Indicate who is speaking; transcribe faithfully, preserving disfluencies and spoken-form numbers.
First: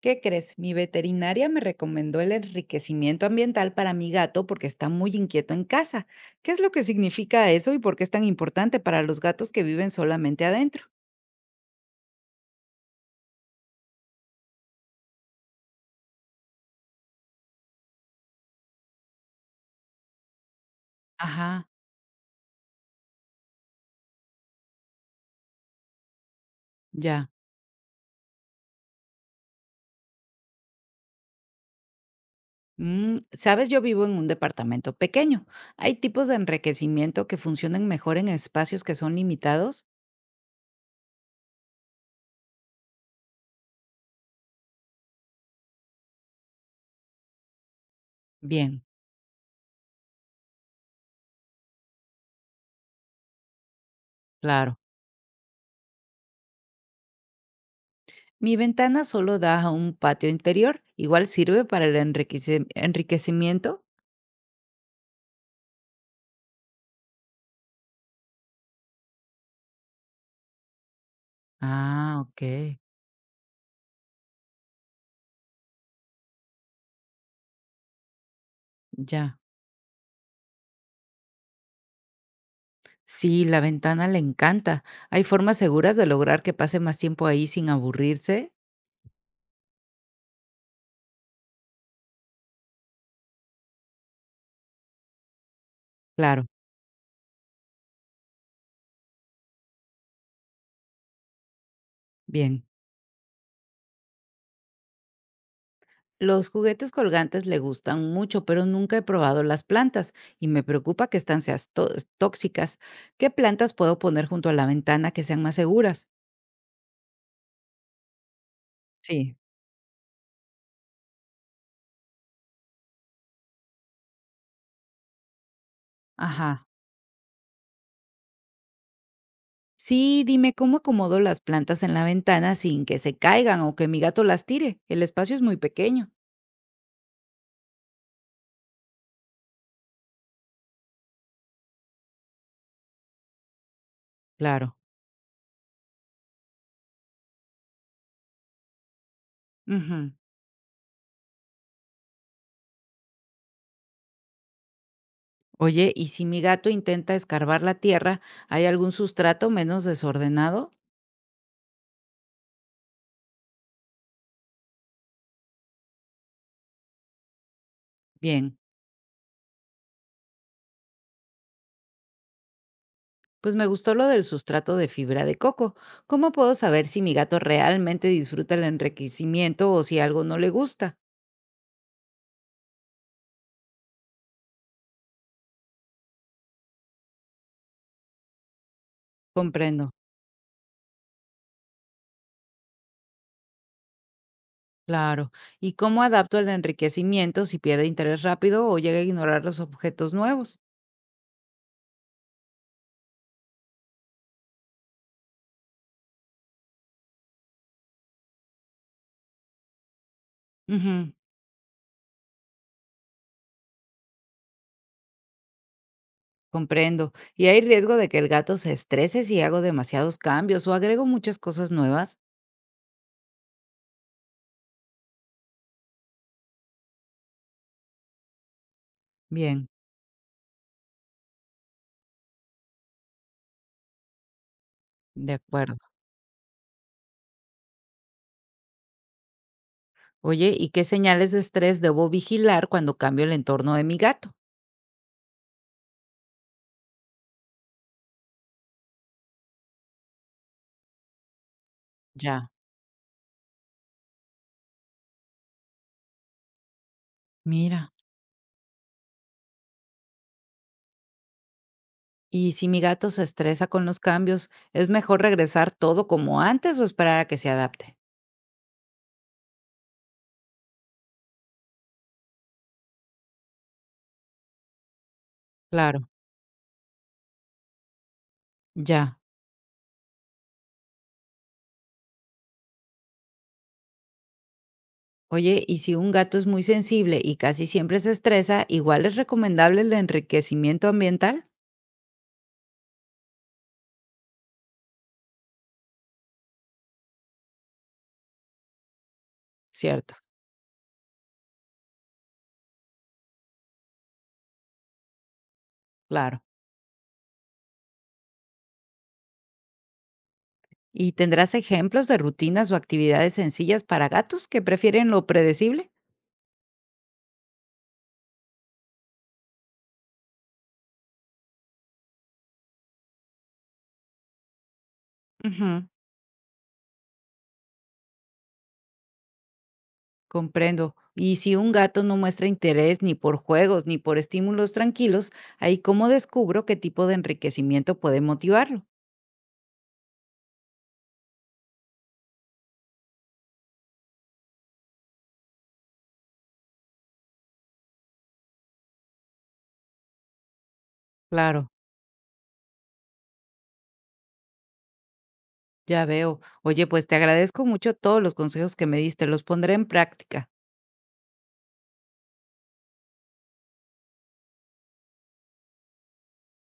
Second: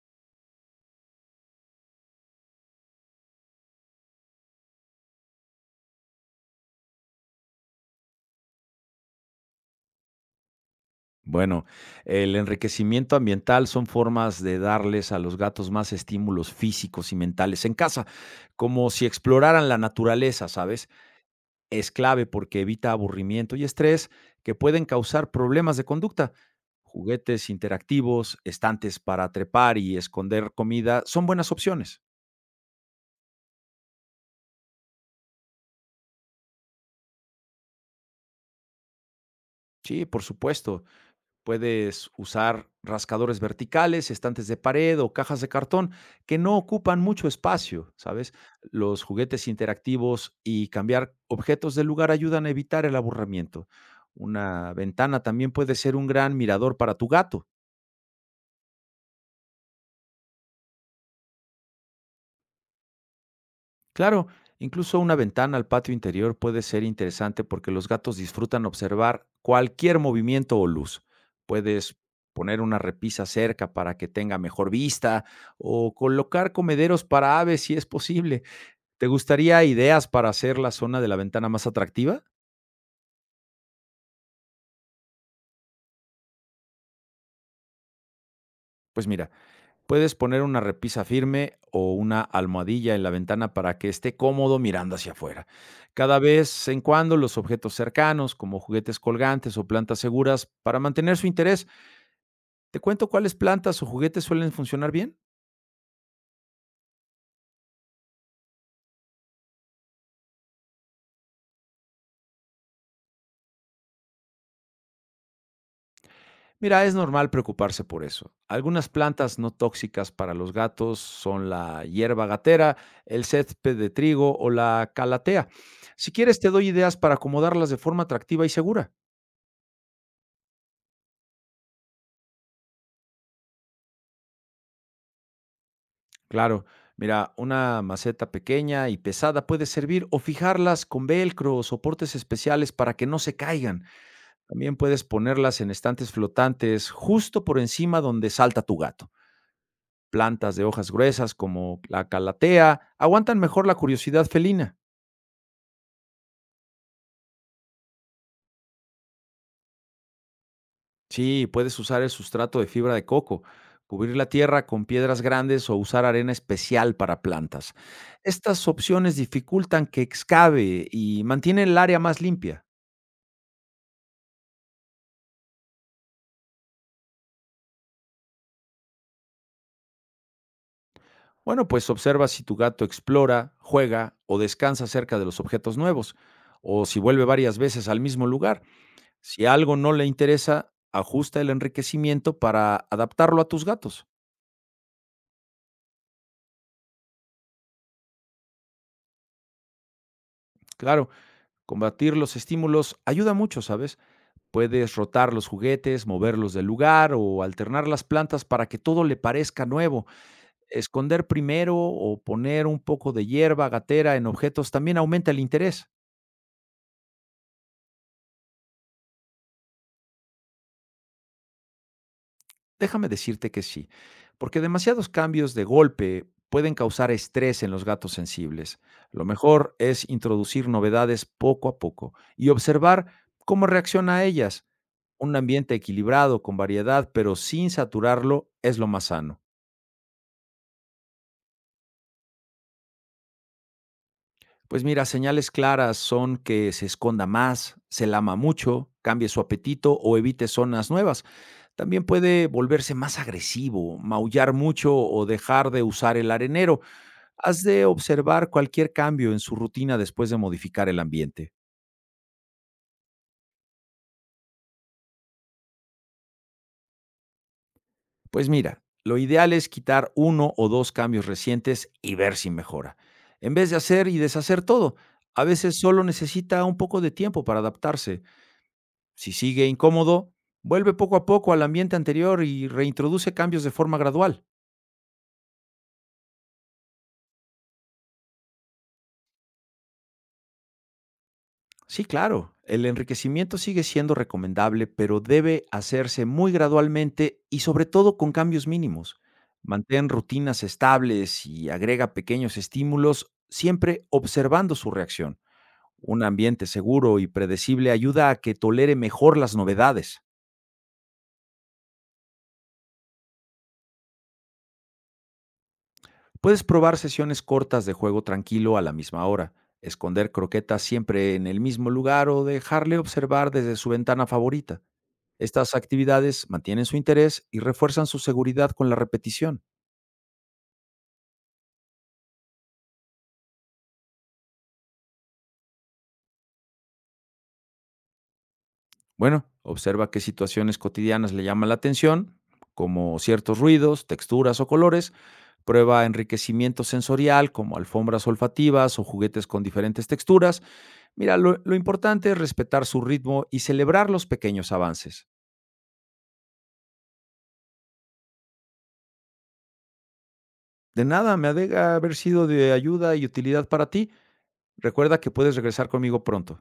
Speaker 1: ¿Qué crees? Mi veterinaria me recomendó el enriquecimiento ambiental para mi gato porque está muy inquieto en casa. ¿Qué es lo que significa eso y por qué es tan importante para los gatos que viven solamente adentro?
Speaker 2: Bueno, el enriquecimiento ambiental son formas de darles a los gatos más estímulos físicos y mentales en casa, como si exploraran la naturaleza, ¿sabes?
Speaker 1: Ajá,
Speaker 2: Es clave porque evita aburrimiento y estrés que pueden causar problemas de conducta.
Speaker 1: ya.
Speaker 2: Juguetes interactivos, estantes para trepar y esconder comida son buenas opciones.
Speaker 1: Mm, Sabes, yo vivo en un departamento pequeño. ¿Hay tipos de enriquecimiento que funcionan mejor en espacios que son limitados?
Speaker 2: Sí, por supuesto. Puedes usar rascadores verticales, estantes de pared o cajas de cartón que no ocupan mucho espacio, ¿sabes?
Speaker 1: Bien,
Speaker 2: Los juguetes interactivos y cambiar objetos de lugar ayudan a evitar el aburrimiento. Una
Speaker 1: claro.
Speaker 2: ventana también puede ser un gran mirador para tu gato.
Speaker 1: Mi ventana solo da a un patio interior. ¿Igual sirve para el enriquece- enriquecimiento?
Speaker 2: Claro, incluso una ventana al patio interior puede ser interesante porque los gatos disfrutan observar cualquier movimiento o luz. Puedes
Speaker 1: Ah, ok,
Speaker 2: poner una repisa cerca para que tenga mejor vista o colocar comederos para aves si es posible. ¿Te
Speaker 1: ya.
Speaker 2: gustaría ideas para hacer la zona de la ventana más atractiva?
Speaker 1: Sí, la ventana le encanta. ¿Hay formas seguras de lograr que pase más tiempo ahí sin aburrirse?
Speaker 2: Pues mira, puedes poner una repisa firme o una almohadilla en la ventana para que esté cómodo mirando hacia afuera. Cada
Speaker 1: Claro,
Speaker 2: vez en cuando los objetos cercanos, como juguetes colgantes o plantas seguras, para mantener su interés.
Speaker 1: bien.
Speaker 2: Te cuento cuáles plantas o juguetes suelen funcionar bien.
Speaker 1: Los juguetes colgantes le gustan mucho, pero nunca he probado las plantas y me preocupa que están seas tó- tóxicas. ¿Qué plantas puedo poner junto a la ventana que sean más seguras?
Speaker 2: Mira, es normal preocuparse por eso. Algunas
Speaker 1: Sí.
Speaker 2: plantas no tóxicas para los gatos son la hierba gatera, el césped de trigo o la calatea. Si quieres, te
Speaker 1: Ajá.
Speaker 2: doy ideas para acomodarlas de forma atractiva y segura.
Speaker 1: Sí, dime cómo acomodo las plantas en la ventana sin que se caigan o que mi gato las tire. El espacio es muy pequeño.
Speaker 2: Claro, mira, una maceta pequeña y pesada puede servir o fijarlas con velcro o soportes especiales para que no se caigan.
Speaker 1: Claro.
Speaker 2: También puedes ponerlas en estantes flotantes justo por encima donde salta tu gato.
Speaker 1: Ujú.
Speaker 2: Plantas de hojas gruesas como la calatea aguantan mejor la curiosidad felina.
Speaker 1: Oye, ¿y si mi gato intenta escarbar la tierra, hay algún sustrato menos desordenado?
Speaker 2: Sí, puedes usar el sustrato de fibra de coco, cubrir la tierra con piedras grandes o usar arena especial para plantas.
Speaker 1: Bien,
Speaker 2: Estas opciones dificultan que excave y mantienen el área más limpia.
Speaker 1: pues me gustó lo del sustrato de fibra de coco. ¿Cómo puedo saber si mi gato realmente disfruta el enriquecimiento o si algo no le gusta?
Speaker 2: Bueno, pues observa si tu gato explora, juega o descansa cerca de los objetos nuevos, o si vuelve varias veces al mismo lugar. Si algo
Speaker 1: Comprendo.
Speaker 2: no le interesa, ajusta el enriquecimiento para adaptarlo a tus gatos.
Speaker 1: Claro. ¿Y cómo adapto el enriquecimiento si pierde interés rápido o llega a ignorar los objetos nuevos?
Speaker 2: Claro, combatir los estímulos ayuda mucho, ¿sabes? Puedes rotar los juguetes, moverlos del lugar o alternar las plantas para que todo le parezca nuevo.
Speaker 1: Ujú,
Speaker 2: Esconder primero o poner un poco de hierba gatera en objetos también aumenta el interés.
Speaker 1: comprendo. ¿Y hay riesgo de que el gato se estrese si hago demasiados cambios o agrego muchas cosas nuevas?
Speaker 2: Déjame decirte que sí, porque demasiados cambios de golpe pueden causar estrés en los gatos sensibles. Lo
Speaker 1: Bien,
Speaker 2: mejor es introducir novedades poco a poco y observar cómo reacciona a ellas.
Speaker 1: de
Speaker 2: Un ambiente
Speaker 1: acuerdo.
Speaker 2: equilibrado, con variedad, pero sin saturarlo, es lo más sano.
Speaker 1: Oye, ¿y qué señales de estrés debo vigilar cuando cambio el entorno de mi gato?
Speaker 2: Pues mira, señales claras son que se esconda más, se lama mucho, cambie su apetito o evite zonas nuevas. También puede
Speaker 1: Ya,
Speaker 2: volverse más agresivo, maullar mucho o dejar de usar el arenero. Has de
Speaker 1: mira.
Speaker 2: observar cualquier cambio en su rutina después de modificar el ambiente.
Speaker 1: Y si mi gato se estresa con los cambios, ¿es mejor regresar todo como antes o esperar a que se adapte?
Speaker 2: Pues mira, lo ideal es quitar uno o dos cambios recientes y ver si mejora, en vez de hacer y deshacer todo. A veces solo
Speaker 1: Claro,
Speaker 2: necesita un poco de tiempo para adaptarse.
Speaker 1: ya.
Speaker 2: Si sigue incómodo, vuelve poco a poco al ambiente anterior y reintroduce cambios de forma gradual.
Speaker 1: Oye, y si un gato es muy sensible y casi siempre se estresa, ¿igual es recomendable el enriquecimiento ambiental?
Speaker 2: Sí, claro. El enriquecimiento sigue siendo recomendable, pero debe hacerse muy gradualmente y sobre todo con cambios mínimos. Mantén
Speaker 1: Cierto,
Speaker 2: rutinas estables y agrega pequeños estímulos, siempre observando su reacción. Un
Speaker 1: claro.
Speaker 2: ambiente seguro y predecible ayuda a que tolere mejor las novedades.
Speaker 1: ¿Y tendrás ejemplos de rutinas o actividades sencillas para gatos que prefieren lo predecible?
Speaker 2: Puedes probar sesiones cortas de juego tranquilo a la misma hora, esconder croquetas siempre en el mismo lugar o dejarle observar desde su ventana favorita. Estas
Speaker 1: Ujú.
Speaker 2: actividades mantienen su interés y refuerzan su seguridad con la repetición.
Speaker 1: Comprendo. Y si un gato no muestra interés ni por juegos ni por estímulos tranquilos, ahí ¿cómo descubro qué tipo de enriquecimiento puede motivarlo?
Speaker 2: Bueno, observa qué situaciones cotidianas le llaman la atención, como ciertos ruidos, texturas o colores. Prueba enriquecimiento sensorial, como alfombras olfativas o juguetes con diferentes texturas. Mira, lo,
Speaker 1: Claro,
Speaker 2: lo importante es respetar su ritmo y celebrar los pequeños avances.
Speaker 1: ya veo. Oye, pues te agradezco mucho todos los consejos que me diste, los pondré en práctica.
Speaker 2: De nada, me alegra haber sido de ayuda y utilidad para ti. Recuerda que puedes regresar conmigo pronto.